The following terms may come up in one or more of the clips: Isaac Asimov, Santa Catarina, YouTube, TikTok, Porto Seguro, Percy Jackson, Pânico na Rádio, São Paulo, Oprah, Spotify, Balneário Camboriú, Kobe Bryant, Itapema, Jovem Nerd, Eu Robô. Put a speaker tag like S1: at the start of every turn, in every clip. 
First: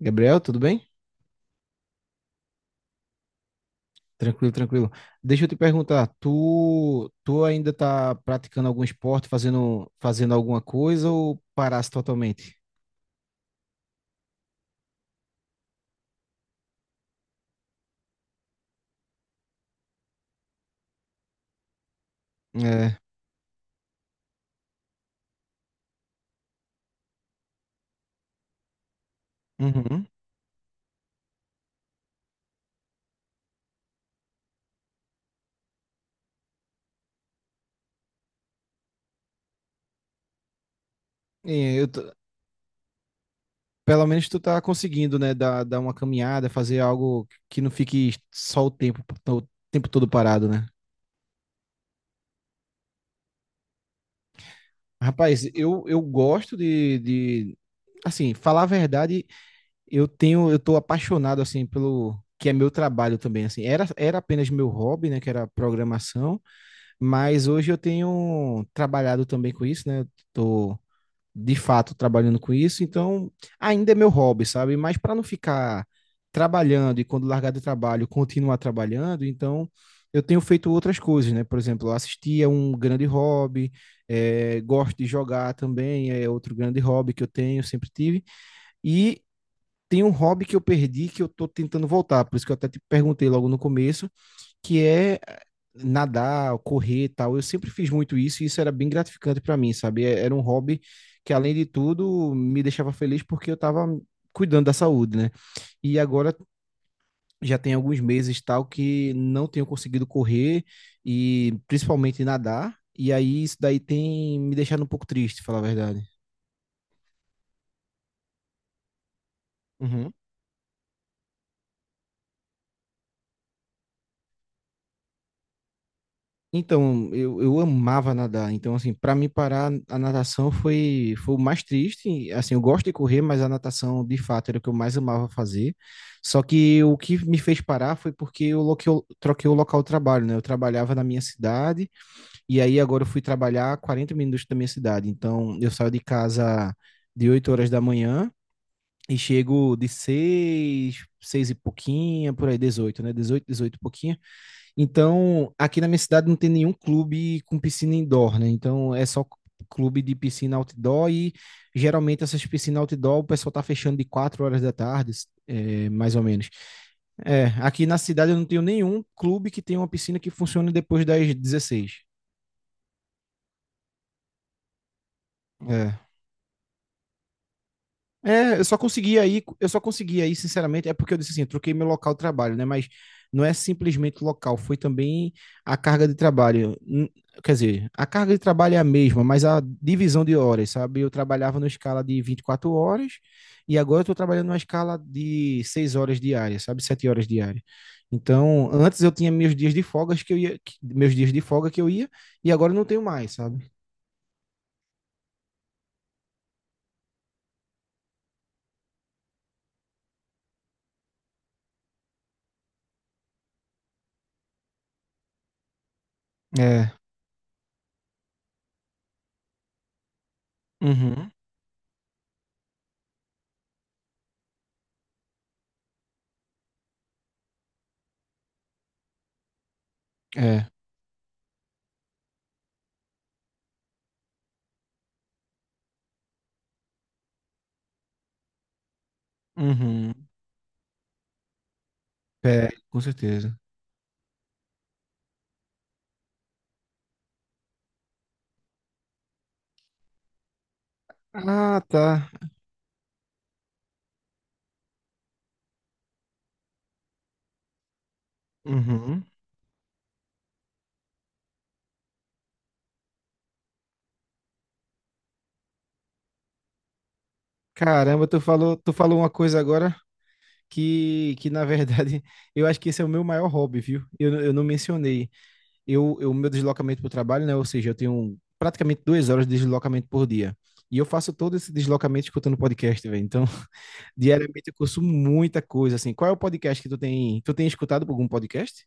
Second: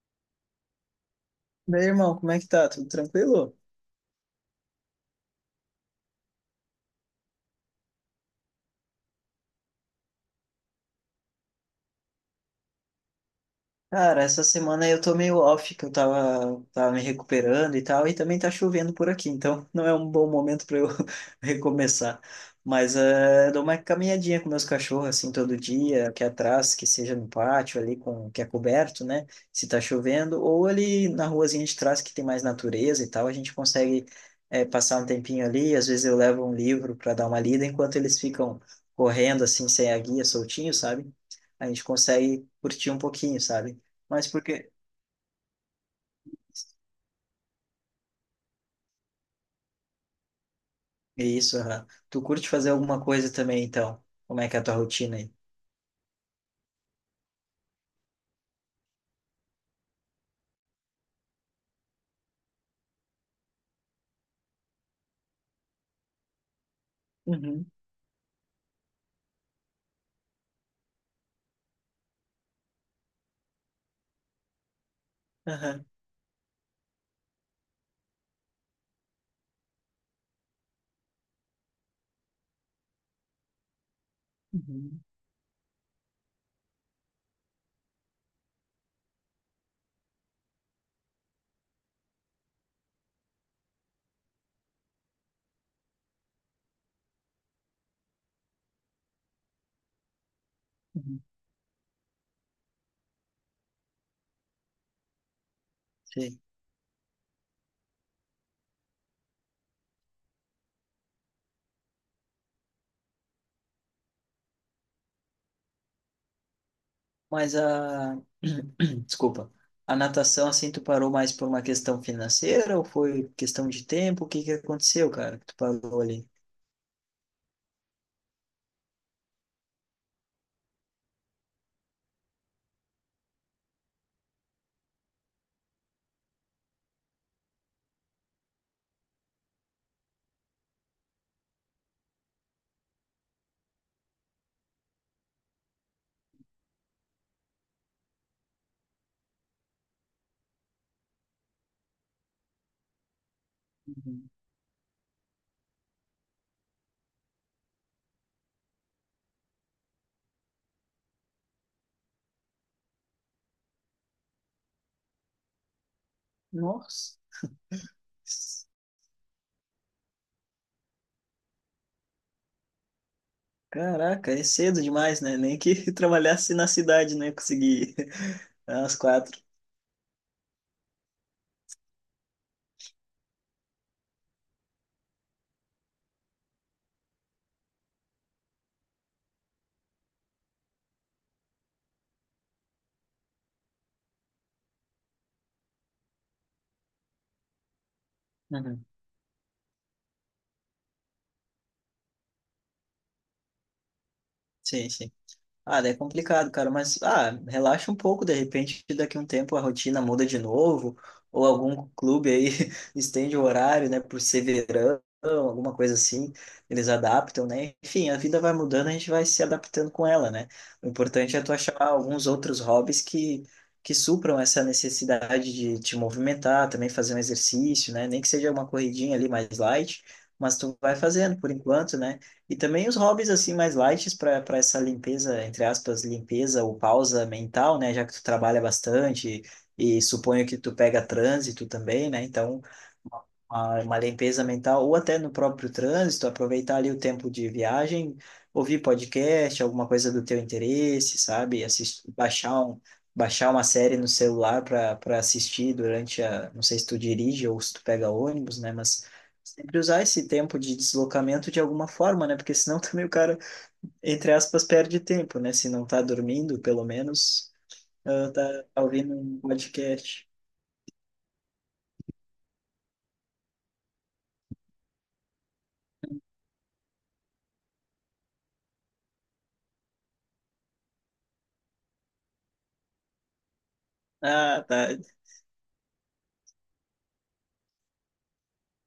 S1: Gabriel, tudo bem?
S2: Meu irmão, como é que tá? Tudo tranquilo?
S1: Tranquilo, tranquilo. Deixa eu te perguntar, tu ainda tá praticando algum esporte, fazendo alguma coisa ou paraste totalmente?
S2: Cara, essa semana eu tô meio off, que eu tava me recuperando e tal, e também tá chovendo por aqui, então não é um bom momento para eu recomeçar. Mas
S1: É.
S2: eu dou uma caminhadinha com meus cachorros, assim, todo dia, aqui atrás, que seja no pátio ali, com, que é coberto, né? Se tá
S1: Uhum.
S2: chovendo, ou ali na ruazinha de trás, que tem mais natureza e tal, a gente consegue passar um tempinho ali, às vezes eu levo um livro para dar uma lida, enquanto eles ficam correndo, assim, sem a guia, soltinho, sabe? A
S1: E
S2: gente
S1: eu tô-
S2: consegue curtir um pouquinho, sabe?
S1: Pelo
S2: Mas
S1: menos tu tá
S2: porque
S1: conseguindo, né, dar uma caminhada, fazer algo que não fique só o tempo todo parado, né?
S2: isso, aham. Tu curte fazer alguma coisa também, então? Como é que é a tua rotina aí?
S1: Rapaz, eu gosto assim, falar a verdade, eu tô apaixonado assim pelo que é meu trabalho também, assim. Era apenas meu hobby, né, que era programação, mas hoje
S2: Uhum,
S1: eu tenho trabalhado também com isso, né? Eu tô de fato trabalhando com isso, então ainda é meu hobby, sabe? Mas para não
S2: aham,
S1: ficar trabalhando e quando largar do trabalho continuar trabalhando, então eu tenho feito outras coisas, né? Por exemplo, eu assisti a um grande hobby, gosto
S2: uhum,
S1: de jogar também, é outro grande hobby que eu tenho, sempre tive. E tem um hobby que eu perdi que eu tô tentando voltar, por isso que eu até te perguntei logo no começo, que é nadar, correr e tal. Eu sempre fiz muito isso e isso era bem gratificante para mim, sabe? Era um hobby
S2: uhum,
S1: que, além de tudo, me deixava feliz porque eu tava cuidando da saúde, né? E agora
S2: sei.
S1: já tem alguns meses tal que não tenho conseguido correr e principalmente nadar. E aí isso daí tem me deixado um pouco triste, falar a verdade.
S2: Mas a... Desculpa. A natação, assim, tu parou mais por uma questão financeira ou foi questão de tempo? O que que aconteceu, cara, que tu parou ali?
S1: Então, eu amava nadar. Então, assim, para mim parar, a natação foi, foi o mais triste. E, assim, eu gosto de correr, mas a natação, de fato, era o que eu mais amava fazer. Só que o que me fez parar foi porque eu troquei o local de trabalho, né? Eu trabalhava na minha cidade e aí agora eu fui trabalhar a 40 minutos da minha cidade. Então, eu saio de casa de 8 horas da manhã e chego de 6 e pouquinha, por aí, 18 né? 18 e pouquinho.
S2: Uhum.
S1: Então, aqui na minha cidade não tem nenhum clube com piscina indoor, né? Então, é só clube de piscina outdoor e geralmente essas piscinas outdoor o pessoal tá fechando de 4 horas da tarde, é, mais ou menos.
S2: Nossa.
S1: É, aqui na cidade eu não tenho nenhum clube que tenha uma piscina que funcione depois das 16.
S2: Caraca, é cedo demais, né? Nem que
S1: É.
S2: trabalhasse na cidade, né? Consegui
S1: É,
S2: às quatro.
S1: eu só consegui aí, sinceramente, é porque eu disse assim, eu troquei meu local de trabalho, né? Mas não é simplesmente local, foi também a carga de trabalho. Quer dizer, a carga de trabalho é a mesma, mas a divisão de horas, sabe? Eu trabalhava numa escala de 24 horas e agora eu tô trabalhando numa escala de 6 horas diárias, sabe? 7 horas diárias. Então,
S2: Uhum.
S1: antes eu tinha meus dias de folga que eu ia, que- meus dias de folga que eu ia, e agora eu não tenho mais, sabe?
S2: Sim, sim. Ah, daí é complicado, cara, mas ah, relaxa um pouco, de repente daqui a um tempo a rotina muda de novo, ou algum clube aí estende o horário, né, por ser verão, alguma coisa assim, eles
S1: É.
S2: adaptam, né? Enfim, a vida vai mudando, a gente vai se adaptando com ela, né? O
S1: Uhum.
S2: importante é tu achar alguns outros hobbies que supram essa necessidade de te movimentar, também fazer um exercício, né? Nem que seja uma corridinha ali mais light, mas
S1: É.
S2: tu vai fazendo por enquanto, né? E também os hobbies assim mais light para essa limpeza, entre aspas, limpeza ou pausa mental, né? Já que tu trabalha bastante e
S1: Uhum.
S2: suponho que tu pega trânsito também, né? Então
S1: É, com certeza.
S2: uma limpeza mental, ou até no próprio trânsito, aproveitar ali o tempo de viagem, ouvir podcast, alguma coisa do teu interesse, sabe?
S1: Ah,
S2: Assistir,
S1: tá.
S2: baixar uma série no celular para assistir durante a, não sei se tu dirige ou se tu pega ônibus, né? Mas
S1: Uhum.
S2: sempre usar esse tempo de deslocamento de alguma forma, né? Porque senão também o cara, entre aspas, perde tempo, né? Se não tá dormindo, pelo menos,
S1: Caramba,
S2: ah, tá, tá
S1: tu
S2: ouvindo
S1: falou uma
S2: um
S1: coisa agora
S2: podcast.
S1: que na verdade, eu acho que esse é o meu maior hobby, viu? Eu não mencionei. Eu meu deslocamento para o trabalho, né? Ou seja, eu tenho praticamente 2 horas de deslocamento por dia. E eu faço todo esse deslocamento escutando podcast, velho. Então,
S2: Ah,
S1: diariamente eu
S2: tá.
S1: consumo muita coisa, assim. Qual é o podcast que tu tem? Tu tem escutado algum podcast?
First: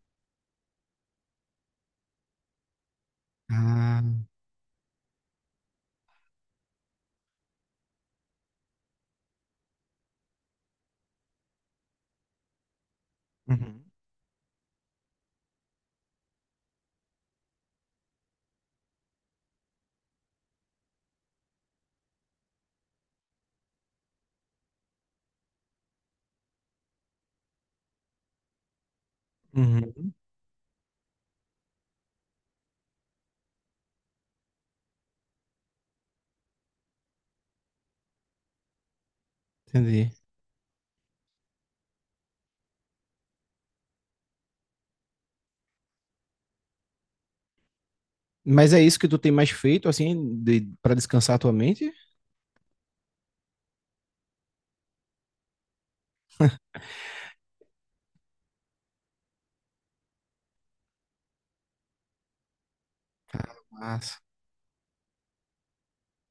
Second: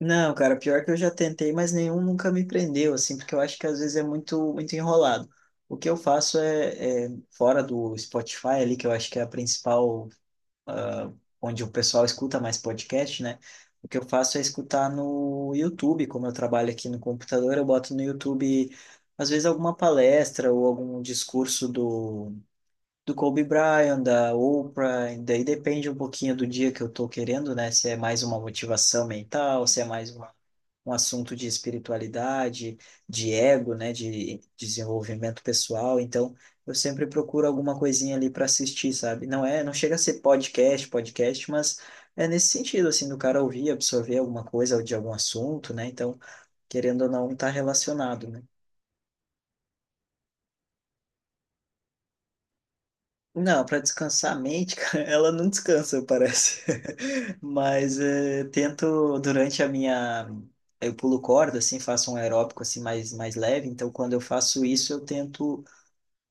S2: Não, cara, pior que eu já tentei, mas nenhum nunca me prendeu, assim, porque eu acho que às vezes é
S1: Ah,
S2: muito enrolado. O que eu faço é fora do Spotify ali, que eu acho que é a principal, ah, onde o pessoal escuta mais podcast, né?
S1: uhum,
S2: O que eu faço é escutar no YouTube, como eu trabalho aqui no computador, eu boto no YouTube, às vezes, alguma palestra ou algum do Kobe Bryant, da Oprah, e daí depende um pouquinho do dia que eu tô querendo, né? Se é mais uma motivação mental, se é mais
S1: uhum,
S2: uma um assunto de espiritualidade, de ego, né, de desenvolvimento pessoal. Então, eu sempre procuro alguma coisinha ali para assistir, sabe? Não é, não chega a
S1: entendi.
S2: ser podcast, mas é nesse sentido assim do cara ouvir, absorver alguma coisa de algum assunto, né? Então, querendo ou não, tá relacionado, né?
S1: Mas é isso que tu tem mais feito, assim, de, para descansar a tua mente?
S2: Não, para descansar a mente, cara, ela não descansa, parece. Mas tento durante a minha eu pulo corda, assim, faço um aeróbico assim mais
S1: Ah,
S2: leve. Então, quando
S1: massa.
S2: eu faço isso, eu tento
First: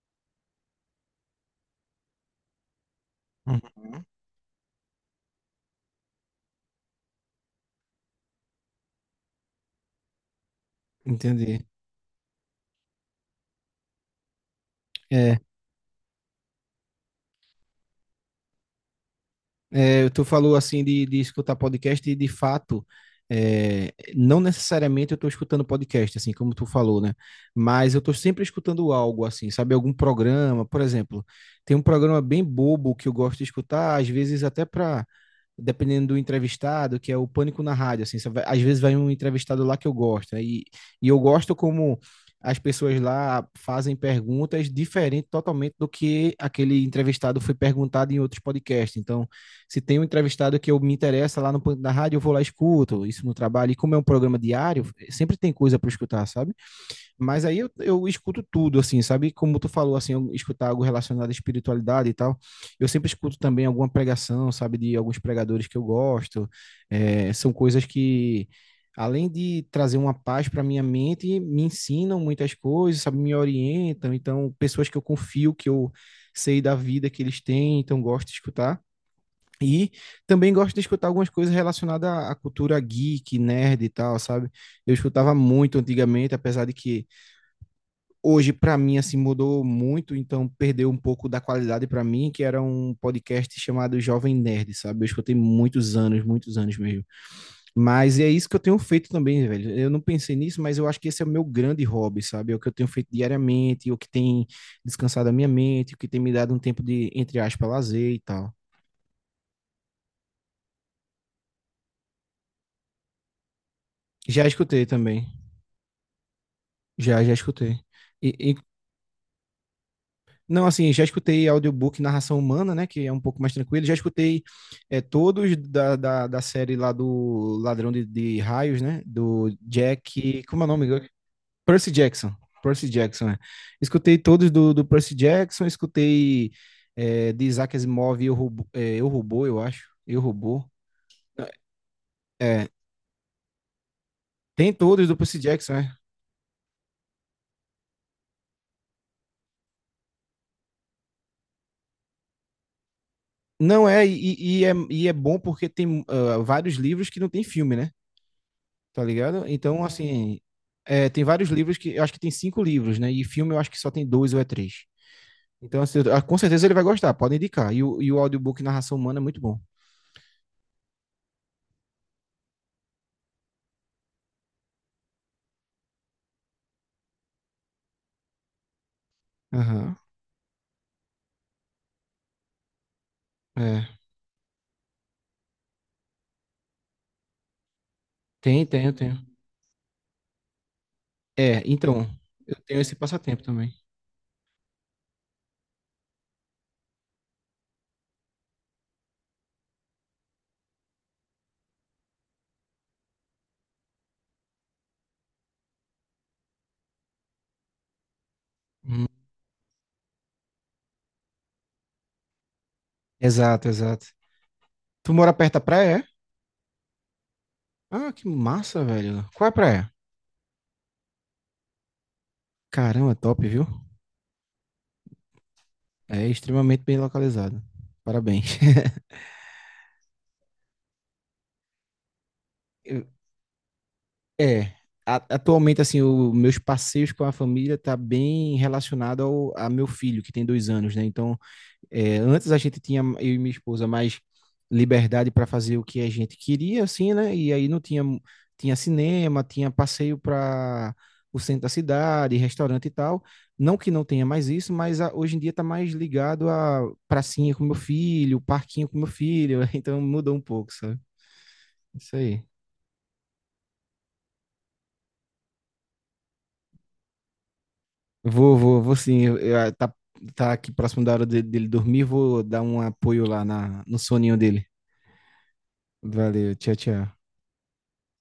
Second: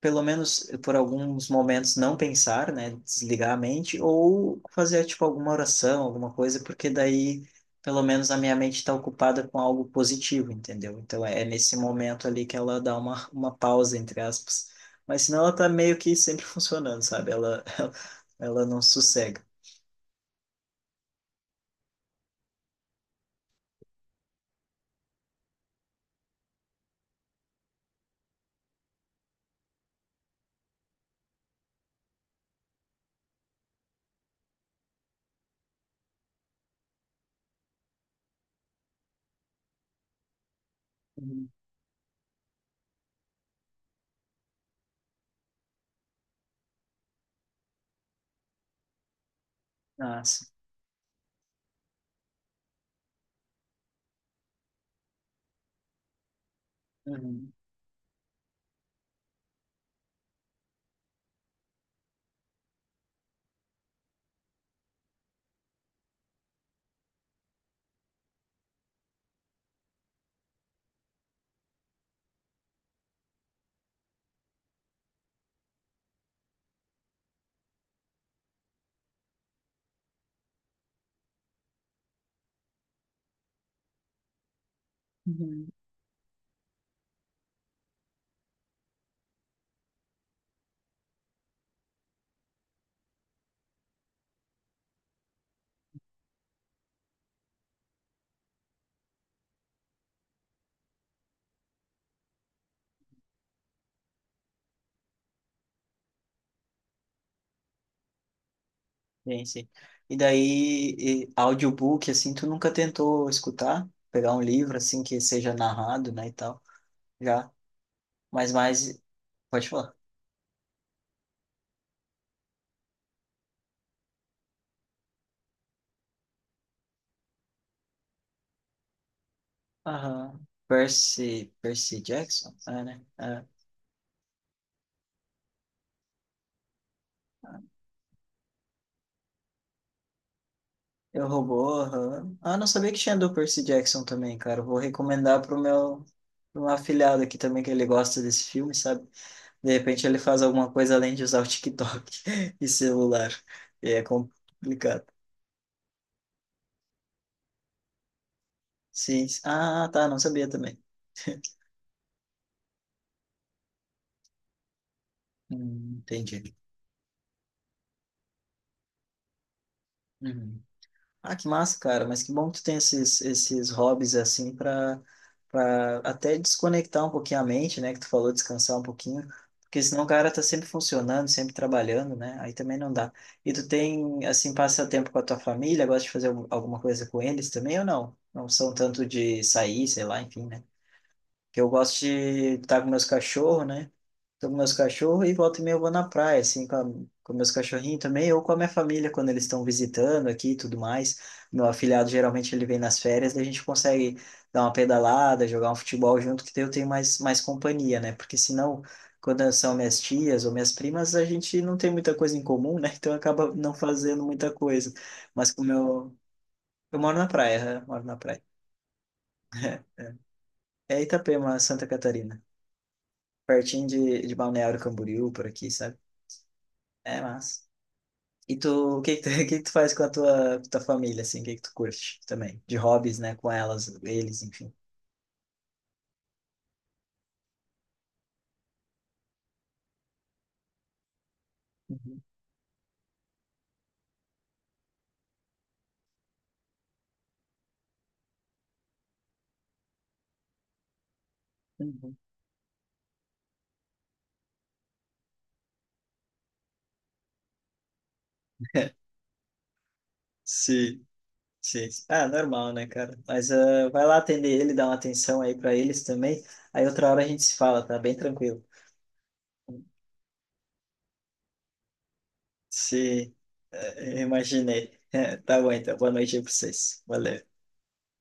S2: pelo menos por alguns momentos não pensar, né, desligar a mente
S1: Uhum,
S2: ou fazer tipo alguma oração, alguma coisa, porque daí pelo menos a minha mente está ocupada com algo positivo, entendeu? Então é
S1: entendi.
S2: nesse momento ali que ela dá uma pausa, entre aspas. Mas
S1: É,
S2: senão ela tá meio que sempre funcionando, sabe? Ela, ela não sossega.
S1: é, tu falou assim de escutar podcast e de fato, é, não necessariamente eu estou escutando podcast, assim como tu falou, né? Mas eu estou sempre escutando algo assim, sabe? Algum programa, por exemplo, tem um programa bem bobo que eu gosto de escutar, às vezes até para dependendo do entrevistado, que é o pânico na rádio, assim, vai, às vezes vai um entrevistado lá que eu gosto, né? E, e eu
S2: Uhum.
S1: gosto como as pessoas lá fazem perguntas diferentes totalmente do que aquele entrevistado foi perguntado em outros podcasts. Então, se tem um
S2: Ah, sim.
S1: entrevistado que eu me interessa lá no Pânico da Rádio, eu vou lá e escuto isso no trabalho. E como é um programa diário, sempre tem coisa para escutar, sabe? Mas
S2: Uhum.
S1: aí eu escuto tudo, assim, sabe? Como tu falou, assim, eu escutar algo relacionado à espiritualidade e tal. Eu sempre escuto também alguma pregação, sabe? De alguns pregadores que eu gosto. É, são coisas que, além de trazer uma paz para minha mente, me ensinam muitas coisas, sabe? Me orientam. Então, pessoas que eu confio, que eu sei da vida que eles têm, então gosto de escutar. E também gosto de escutar algumas coisas relacionadas à cultura geek, nerd e tal, sabe? Eu escutava
S2: Uhum.
S1: muito antigamente, apesar de que hoje para mim assim mudou muito, então perdeu um pouco da qualidade para mim, que era um podcast chamado Jovem Nerd, sabe? Eu escutei muitos anos mesmo. Mas é isso que eu tenho feito também, velho. Eu não pensei nisso, mas eu acho que esse é o meu grande hobby, sabe? É o que eu tenho feito diariamente, o que tem descansado a minha mente, o que tem me dado um tempo de, entre aspas, lazer e tal.
S2: Sim, sim. E daí, e audiobook, assim, tu nunca tentou escutar? Pegar um
S1: Já
S2: livro,
S1: escutei
S2: assim, que
S1: também.
S2: seja narrado, né, e tal?
S1: Já
S2: Já.
S1: escutei.
S2: Mas
S1: E,
S2: mais. Pode falar.
S1: não, assim, já escutei audiobook Narração Humana, né? Que é um pouco mais tranquilo. Já escutei é, todos da série lá do Ladrão de Raios, né? Do Jack.
S2: Aham.
S1: Como é o nome?
S2: Percy.
S1: Percy
S2: Percy
S1: Jackson.
S2: Jackson? Ah,
S1: Percy
S2: né?
S1: Jackson, né?
S2: Ah.
S1: Escutei todos do Percy Jackson, escutei é, de Isaac Asimov, Eu Robô, é, Eu Robô, eu acho. Eu Robô.
S2: Eu roubou, aham. Ah, não
S1: É,
S2: sabia que tinha do Percy Jackson também, cara. Eu
S1: tem
S2: vou
S1: todos do Percy
S2: recomendar
S1: Jackson, né?
S2: pro meu afilhado aqui também, que ele gosta desse filme, sabe? De repente ele faz alguma coisa além de usar o TikTok e celular.
S1: Não
S2: E é
S1: é,
S2: complicado.
S1: e é bom porque tem vários livros que não tem filme, né? Tá
S2: Sim.
S1: ligado? Então,
S2: Ah, tá. Não
S1: assim,
S2: sabia também.
S1: é, tem vários livros que eu acho que tem cinco livros, né? E filme eu acho que só tem dois ou é três. Então, assim, com
S2: Entendi.
S1: certeza ele vai gostar, pode indicar. E o audiobook Narração Humana é muito bom.
S2: Uhum. Ah, que massa, cara. Mas que bom que tu tem esses hobbies assim para até desconectar um pouquinho a mente, né? Que tu falou, descansar um pouquinho. Porque
S1: Aham.
S2: senão o cara tá sempre funcionando, sempre trabalhando, né? Aí também não dá. E tu
S1: É.
S2: tem, assim, passa tempo com a tua família, gosta de fazer alguma coisa com eles também ou não? Não
S1: Tem,
S2: são
S1: tem, eu
S2: tanto
S1: tenho.
S2: de sair, sei lá, enfim, né? Que
S1: É,
S2: eu gosto
S1: então, eu
S2: de
S1: tenho
S2: estar com
S1: esse
S2: meus
S1: passatempo
S2: cachorros,
S1: também.
S2: né? Tô com meus cachorros e volta e meia eu vou na praia, assim, com meus cachorrinhos também, ou com a minha família, quando eles estão visitando aqui e tudo mais. Meu afilhado, geralmente, ele vem nas férias, daí a gente consegue dar uma pedalada, jogar um futebol junto, que daí eu tenho mais companhia, né? Porque senão,
S1: Hum.
S2: quando são minhas tias ou minhas primas, a gente não tem muita coisa em comum, né? Então acaba
S1: Exato,
S2: não
S1: exato.
S2: fazendo muita coisa.
S1: Tu mora
S2: Mas
S1: perto da
S2: como
S1: praia, é?
S2: eu... Eu moro na praia, né? Moro
S1: Ah,
S2: na
S1: que
S2: praia.
S1: massa, velho. Qual é a praia?
S2: É É Itapema, Santa Catarina.
S1: Caramba, top, viu?
S2: Pertinho de Balneário Camboriú, por aqui, sabe?
S1: É extremamente bem
S2: É
S1: localizado.
S2: massa. E
S1: Parabéns.
S2: tu, o que que tu, o que que tu faz com a tua família, assim? O que que tu curte também? De hobbies, né? Com elas, eles,
S1: É,
S2: enfim.
S1: a- atualmente, assim, os meus passeios com a família tá bem relacionado ao a meu filho, que tem 2 anos, né? Então, é,
S2: Uhum,
S1: antes a gente tinha, eu e minha esposa, mais liberdade para fazer o que a gente queria, assim, né? E aí não tinha, tinha cinema, tinha passeio para o centro da
S2: uhum.
S1: cidade, restaurante e tal. Não que não tenha mais isso, mas a- hoje em dia tá mais ligado a pracinha com meu filho, parquinho com meu filho, então mudou um pouco, sabe?
S2: Sim, sim.
S1: Isso
S2: Ah,
S1: aí.
S2: normal, né, cara? Mas ah, vai lá atender ele, dá uma atenção aí pra eles também. Aí outra hora a gente se fala, tá? Bem tranquilo.
S1: Vou sim. Tá, tá aqui próximo da hora dele dormir, vou dar um apoio
S2: Sim,
S1: lá na, no soninho dele.
S2: imaginei. Tá bom, então. Boa noite aí pra
S1: Valeu, tchau,
S2: vocês.
S1: tchau.
S2: Valeu.